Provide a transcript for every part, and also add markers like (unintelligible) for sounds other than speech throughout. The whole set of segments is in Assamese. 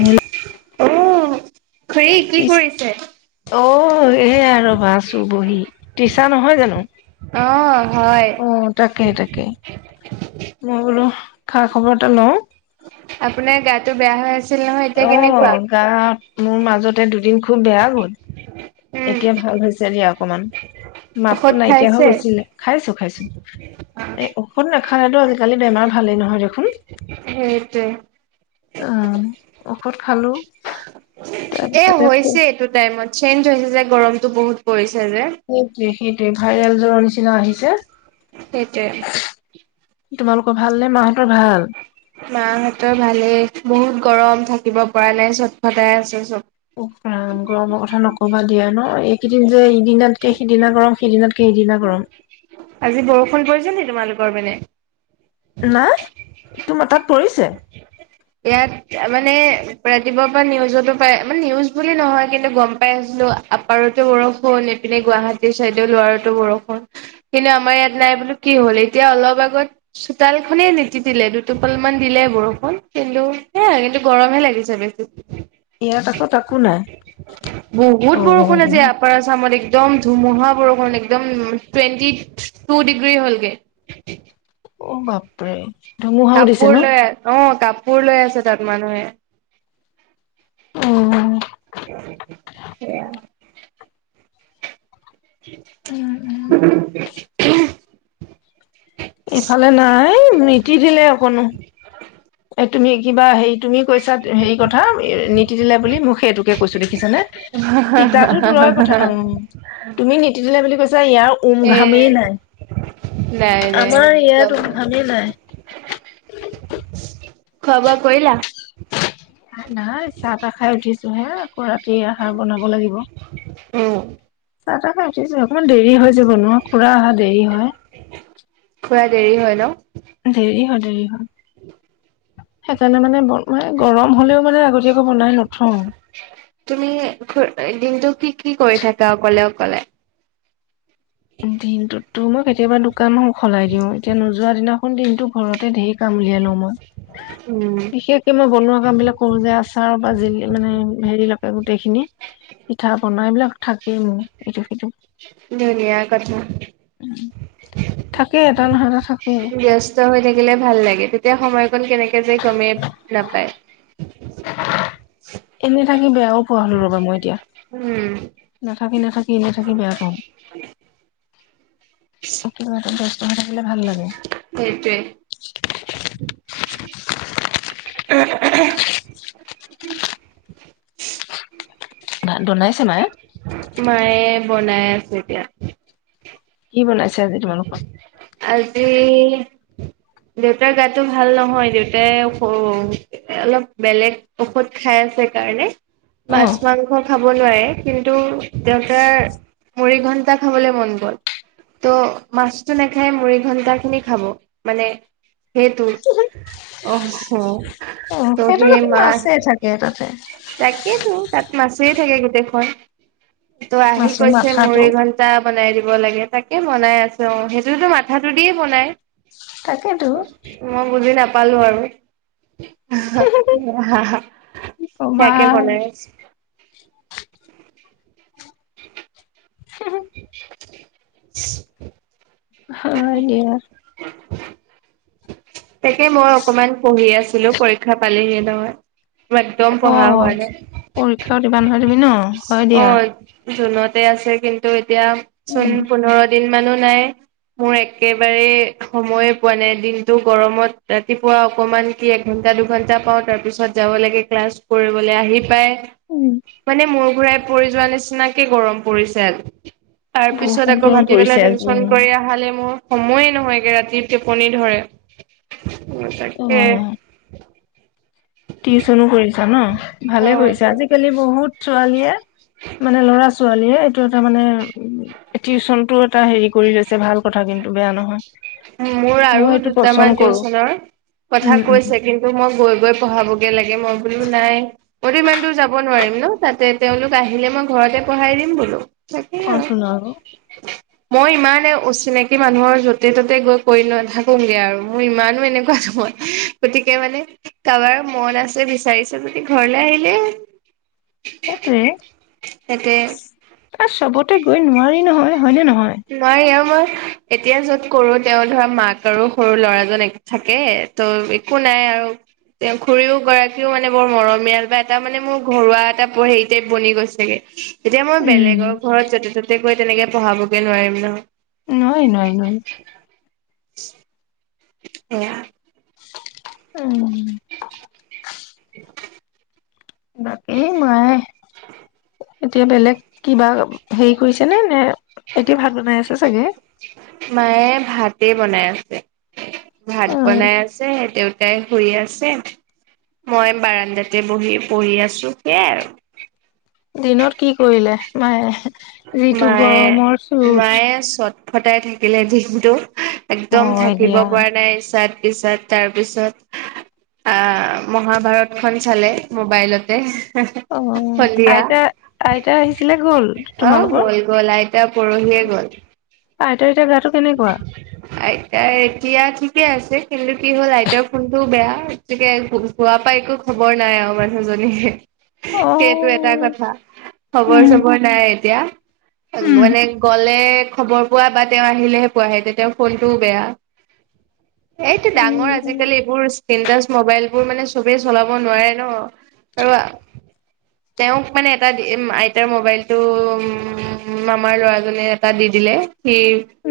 হেল্প। অনু অ' এইয়া ৰ'বা আছো বহি। ত্ৰিচা নহয় জানো। অ', হয়। অ তাকে তাকে মই বোলো খা-খবৰটা লওঁ। আপোনাৰ গাটো বেয়া হৈ আছেটো আহ গা--মোৰ মাজতে দুদিন খুব বেয়া গ'ল। এতিয়া ভাল হৈছে দিয়া অকণমান। মাতটো ঔষধ নাইকিয়া হৈ খাইছে? গৈছিলে খাইছোঁ খাইছোঁ। এই ঔষধ না। খাইটো আজিকালি। বেমাৰ ভালেই নহয় সেইটোৱে, দেখোন--উম ঔষধ খালো এ তাৰপিছতে আকৌ। হৈছে এইটো টাইমত চেঞ্জ হৈছে যে গৰমটো বহুত পৰিছে। যে। সেইটোৱে, সেইটোৱে ভাইৰেল জ্বৰৰ নিচিনা আহিছে। সেইটোৱে, তোমালোকৰ ভাল নে মাহঁতৰ ভাল। মাহঁতৰ ভালেই বহুত গৰম থাকিব পৰা নাই চট ফটাই আছো সব। ক'বা দিয়া ন এইকেইদিন যে এইদিনাতকে সিদিনা গৰম সেইদিনাতকে এইদিনা গৰম। আজি বৰষুণ পৰিছে নেকি তোমালোকৰ ফালে? নাই! তোমাৰ তাত পৰিছে ইয়াত মানে, ৰাতিপুৱাৰ পৰা নিউজতো পাই মানে নিউজ বুলি নহয় কিন্তু গম পাই আছিলো আপাৰতো বৰষুণ এইফালে গুৱাহাটীৰ চাইডে লোৱাৰতো বৰষুণ। কিন্তু আমাৰ ইয়াত নাই বোলো কি হ'ল এতিয়া অলপ আগত চোতাল খনেই নিতিকিলে দুটোপাল মান দিলে বৰষুণ। কিন্তু, সেই কিন্তু গৰমহে লাগিছে বেছি। ইয়াত আকৌ তাকো নাই বহুত অ বৰষুণ আজি আপাৰ আছামত। একদম ধুমুহা বৰষুণ একদম টুৱেণ্টি টু ডিগ্ৰী হ'লগৈ। অ বাপৰে। ধুমুহাও দিছে কাপোৰ ন লৈ অ কাপোৰ লৈ আছে তাত মানুহে। উম সেয়া। উম (inaudible) ইফালে নাই। নিতিতিলে দিলে অকনো। তুমি কিবা হেৰি তুমি কৈছা হেৰি কথা নিতিতিলে বুলি মোক সেইটোকে কৈছো দেখিছানে, তিতাতো দূৰৰ কথা অ', তুমি নিতিতিলে কৈছ যে ইয়াৰ এ উমঘামেই নাই। নাই আমাৰ ইয়াত নাই উমঘামেই নাই। খোৱা বোৱা কৰিলা? নাই। চাহ তাহ খাই উঠিছ। ছো হে। আকৌ ৰাতি আহাৰ বনাব লাগিব। উম। চাহ তাহ খাই উঠিছো হে। অকমান দেৰি হৈ যাব ন, খুৰা অহা দেৰি হয়। পুৰা দেৰি হয় ন। দেৰি হয় দেৰি হয়। সেইকাৰণে মানে ম‌ই গৰম হলেও মানে আগতীয়াকৈ বনাই নথওঁ। তুমি কলে? তোৰ মোৰ কেতিয়াবা দোক কানো সলাই দিওঁ এতিয়া নোযোৱা দিন কোন দিনটো ঘৰত তে ধেৰ কাম উলিয়াই লও মই। উম, বিশেষকে মই বনোৱা কাম বিলাক কৰো যে আচাৰ বাজিল মানে হেৰিলকে গোটেই খিনি পিঠা পনা এইবিলাক থাকেই মো ইটো সিটো। ধুনীয়া। কথা। থাকেব তা নহয় নহয় থা। ব্যস্ত হৈ থাকিলে ভাল লাগে তেতিয়া সময়কণ কেনেকে যে গমেই নাপায়। (inaudible) এনে থাকি বেয়াও পোৱা হলো ৰ'বা মই এতিয়া। উম। হাহিঁ নাথাক বি নাথাকিবি আকৌ। (unintelligible) খালে ভাল লাগে। সেটোৱে (unintelligible) ভাত বনাইছে মায়ে? মায়ে বনাই আছে এতিয়া। কি বনাইছে আজি তোমালোকৰ? আজি দেউতাৰ গাটো ভাল নহয়, দেউতাই অলপ বেলেগ ঔষধ খাই আছে কাৰণে। মাছ অ'। মাংস খাব খাব নোৱাৰে, কিন্তু দেউতাৰ মুৰি ঘন্টা খাবলৈ মন গ'ল। ত মাছতটো নাখাই মুৰি ঘন্টা খিনি খাব। মানে, সেই তো অহ অ ত' সেইটো দেখোন মাছেই থাকে তাতে তাকেইতো তাত মাছেই থাকে গোটেইখন। ত আহি মাছৰ কৈছে মোৰ মাথাটো ঘন্টা বনাই দিব। দিব লাগে তাকে বনাই আছো, অ' সেইটোতো মাথাটো দিয়ে বনাই তাকেতো। মই বুজি না পালো আৰু (unintelligible) কবা সেয়াকে বনাই আছোঁ। (inaudible) (inaudible) হয় দিয়া। তাকেই মই অকমান পঢ়ি আছোঁ। (unintelligible) পৰীক্ষা পালেহিয়ে নহয়। একদম পঢ়া হোৱা অ' নাই পৰীক্ষাও দিবা নহয় তুমি ন, হয় অ দিয়া। জুনতে আছে কিন্তু এতিয়া চোন উম, পোন্ধৰ দিন মানুহ নাই। মোৰ একেবাৰে সময়ে পোৱা নাই দিনটো গৰমত, ৰাতিপুৱা অকমান কি এঘন্টা দুঘন্টা পাওঁ, তাৰপিছত যাব লাগে ক্লাছ কৰিবলৈ আহি পাই। উম মানে মোৰ ঘূৰাই পৰি যোৱা নিচিনাকে গৰম পৰিছে তাৰপিছত বহুত আকৌ গৰম পৰিছে ভাতিবেলা আজি। টিউচন কৰি মোৰ সময়ে নহয়গে, ৰাতি টেপনি ধৰে। অ' তাকে। অ', টিউচনো কৰিছা ন, ভালে অ' কৰিছা আজিকালি বহুত ছোৱালীয়ে মানে ল'ৰা ছোৱালীয়ে এইটো এটা মানে, টিউচন টো এটা হেৰি কৰি লৈছে। ভাল কথা কিন্তু বেয়া নহয়। মোৰ মই আৰু সেইটো পচন্দ দুটামান কৰো টিউচনৰ কথা কৈছে কিন্তু মই গৈ গৈ পঢ়াব একেলগে মই বোলো নাই, মইটো ইমান দূৰ যাব নোৱাৰিম ন, তাতে তেওঁলোক আহিলে মই ঘৰতে পঢ়াই দিম বোলোঁ। তাকেই অ আৰু তোন মই ইমানে অচিনাকি মানুহৰ য'তে ত'তে তাতে গৈ পৰি নাথাকোগে আৰু মোৰ ইমানো এনেকুৱা নহয় গতিকে মানে কাৰোবাৰ মন আছে বিচাৰিছে যদি ঘৰলে আহিলেই সেইটোৱে (unintelligible) ছবতেই (unintelligible) নোৱাৰি নহয়। হয়নে নহয় নাই আমাৰ এতিয়া য'ত কৰো, তেওঁ ধৰা মাক আৰু সৰু ল'ৰাজন থাকে, ত' একো নাই আৰু তেওঁ খুৰীও গৰাকীও মানে বৰ মৰমীয়াল বা এটা মানে মোৰ ঘৰুৱা এটা হেৰি টাইপ বনি গৈছেগে। এতিয়া মই বেলেগৰ ঘৰত য'তে-ত'তে হে তেনেকে পঢ়াৱ। এই নোৱাৰিম নহয়। এই নোৱাৰী নোৱাৰী নোৱাৰী। (inaudible) (inaudible) উ এই নায় এতিয়া বেলেগ কিবা হেৰি কৰিছে নে? নে এতিয়া ভাত বনাই আছে চাগে মায়ে ভাত কি বনাই আছে? ভাত অ বনাই আছে দেত তাই শুই আছে। মই বাৰানণ্ডাতে বহি পঢ়ি আছো। সেয়াই আৰু দিনত কি কৰিলে? মায় যিটো গৰমৰ চুত। সদাই থাকিলে (unintelligible) একদম হয় থাকিব দিয়া পৰা নাই ই্ চাত ্ (unintelligible) পিছত তাৰপিছত আহ মহাভাৰত খন চালে ম'বাইলতে। অ আইতা, আইতা, আহিছিলে গ'ল? অ, তোমালোকৰ গ'ল গ'ল আইতা পৰহিয়ে গ'ল। আইতা (unintelligible) আইতা এতিয়া ঠিকে আছে কিন্তু কি হ'ল, আইতাৰ ফোনটোও বেয়া, গতিকে যোৱাৰ পৰা একো খবৰ নাই আৰু মানুহজনীৰ। অ সেইটো এটা কথা, খবৰ উম চবৰ নাই এতিয়া উম মানে গ বোলে খবৰ পোৱা বা তেওঁ আহিলেহে পোৱাহে যেতিয়া ফোনটোও বেয়া। এইটো ডাঙৰ উম আজিকালি এইবোৰ চিন্তা ম'বাইলবোৰ মানে চবেই চলাব নোৱাৰে ন, আৰু তেওঁক মানে এটা দি আইতাৰ ম'বাইলটো, মামাৰ ল'ৰাজনে এটা দি দিলে। সি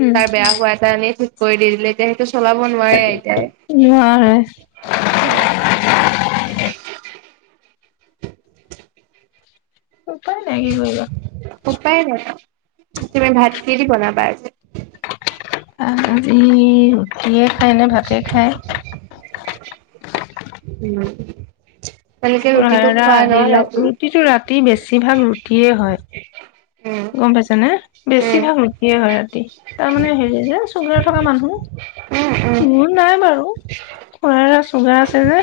উম বেয়া হোৱা এটা এনেই, (inaudible) নোৱাৰে। উপাই নাই কি কৰিবা। উপায় নাই তুমি ভাত কি দি বনাবা আজি? আজি ৰুটিয়ে খায় নে ভাতে খায়। (inaudible) (unintelligible) ৰুটিটো খোৱা ন (unintelligible) ৰাতি? ৰুটিটো ৰাতি বেছি ভাগ ৰুটিয়ে হয়। উম গম পাইছানে? উম বেছিভাগ ৰুটিয়ে হয় ৰাতি তাৰ মানে হেৰি যে চুগাৰ থকা মানুহ। উম উম মোৰ নাই বাৰু খুৰাৰ চুগাৰ আছে যে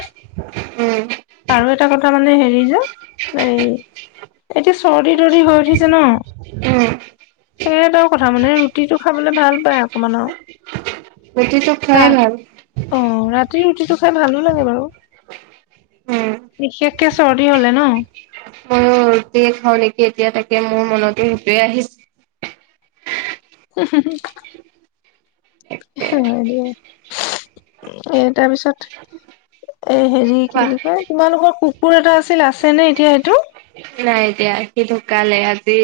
আৰু এটা কথা মানে হেৰি যে এই এতিয়া চৰ্দি তৰ্দি হৈ উঠিছে ন উম সেইটোও কথা মানে ৰুটিটো খাবলৈ ভাল পায় অকমান আৰু ৰুতিটো (unintelligible) ভাল অ (unintelligible) ৰাতি ৰুটিটো খাই ভালো লাগে বাৰু উম বিশেষকে চৰ্দি হলে ন ময়ো ৰুটিয়ে খাওঁ নেকি এতিয়া তাকে মোৰ মনতো সেইটোৱে আহিছে। হা হা হা (unintelligible) এ তাৰপিছত এ হেৰি কি কোৱা বুলি কয় তোমালোকৰ কুকুৰ এটা আছিল আছে নে এতিয়া সেইটো? নাই এতিয়া সি ঢুকালে আজি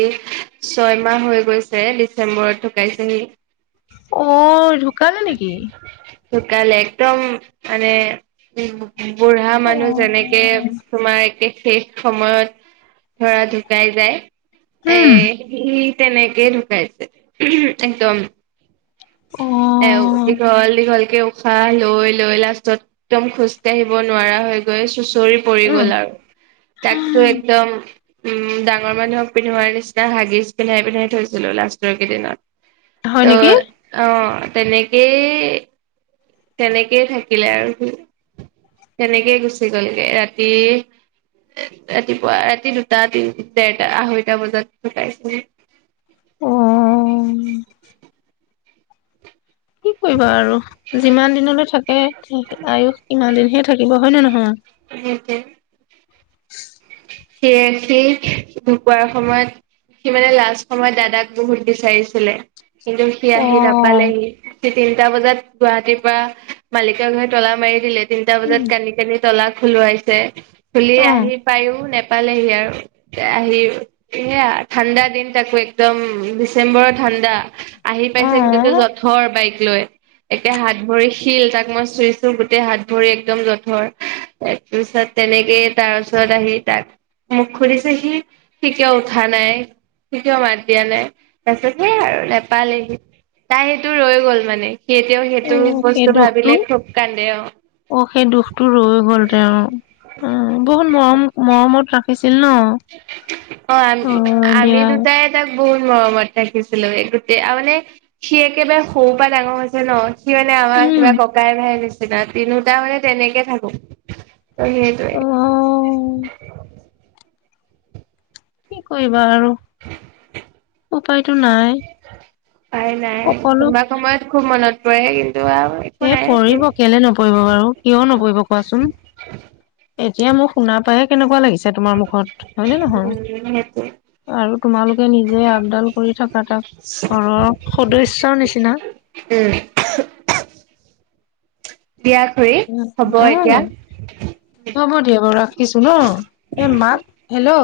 ছয়মাহ হৈ গৈছে ডিচেম্বৰত ঢুকাইছে সি। অ (unintelligible) ঢুকালে নেকি ঢুকালে একদম মানে (unintelligible) বুঢ়া মানুহ যেনেকে উম তোমাৰ (unintelligible) শেষ সময়ত ধৰা ঢুকাই যায় এ (unintelligible) তেনেকেই ঢুকাইছে একদম। অ (unintelligible) দীঘল দীঘল উশাহ লৈ লৈ লাষ্টত একদম খোজকাঢ়িব নোৱাৰা হৈ গৈ (unintelligible) (unintelligible) পৰি গ'ল উম আৰু তাকটো একদম উম ডাঙৰ মানুহক পিন্ধোৱাৰ নিচিনা হাগিজ পিন্ধাই পিন্ধাই থৈছিলো লাষ্টৰ কেইদিনত। ত হয় নেকি? অ তেনেকেই তেনেকেই থাকিলে আৰু সি। তেনেকেই গুচি গ'লগে ৰাতি ৰাতিপুৱা ৰাতি দুটা দেৰটা আঢ়ৈটা বজাত ঢুকাইছিল। অ কি কৰিবা আৰু যিমান দিনলৈ থাকে আয়ুস সিমান দিনহে থাকিব হয় নে নহয়? উম (unintelligible) (unintelligible) সেয়ে সি ঢুকোৱাৰ সময়ত সি মানে লাষ্ট সময়ত দাদাক বহুত বিচাৰিছিলে। কিন্তু সি অ আহি নাপালেহি। (unintelligible) তিনটা বজাত গুৱাহাটীৰ পৰা মালিকৰ ঘৰে তলা মাৰি দিলে। তিনিটা বজাত উম কান্দি কান্দি তলা খোলোৱাইছে। অ (unintelligible) আহি পাইয়ো (unintelligible) পালেহি অ আৰু আহি মোক সুধিছিল সি, সি কিয় উঠা নাই, সি কিয় মাত দিয়া নাই? তাৰ পিছত সেই আৰু নেপালেহি তাইৰ সেইটো ৰৈ গল মানে। সি এতিয়াও সেইটো অ' সেই বস্তু দুখটো ভাবিলে খুব কান্দে অ অ' সেই দুখটো ৰৈ গল তেওঁৰ। উম বহুত মৰম মৰমত ৰাখ ছিল ন, অ আম হয় আমি দিয়া। দুটাই তাক বহুত মৰমত ৰাখিছিলো গোটেই আৰু মানে সি একেবাৰে সৰু পৰা ডাঙৰ হৈছে ন। সি মানে আমাৰ উম, কিবা ককাই ভাইৰ নিচিনা। তিনিওটা মানে তেনেকে থাকো। অ' সেইটোৱে। অ' কি কৰিবা আৰু উপায়তো নাই। উপাই নাই সকলো কোনোবা সময়ত খুব মনত (unintelligible) একো এ নাই পঢ়িব কেলেই নপঢ়িব বাৰু কিয় নপঢ়িব কোৱাচোন? এতিয়া মোৰ শুনা পাইয়ে কেনেকুৱা লাগে। তোমাৰ মুখত হয় নে নহয়? উম সেইটোৱে আৰু তোমালোকে নিজে আপডান কৰি থকা তাক ঘৰৰ সদস্য চৰ নিচিনা উম। দিয়া খুশী হ'ব অ এতিয়া। হ'ব দিয়া বাৰু ৰাখিছো ন। এ মাক হেল্ল'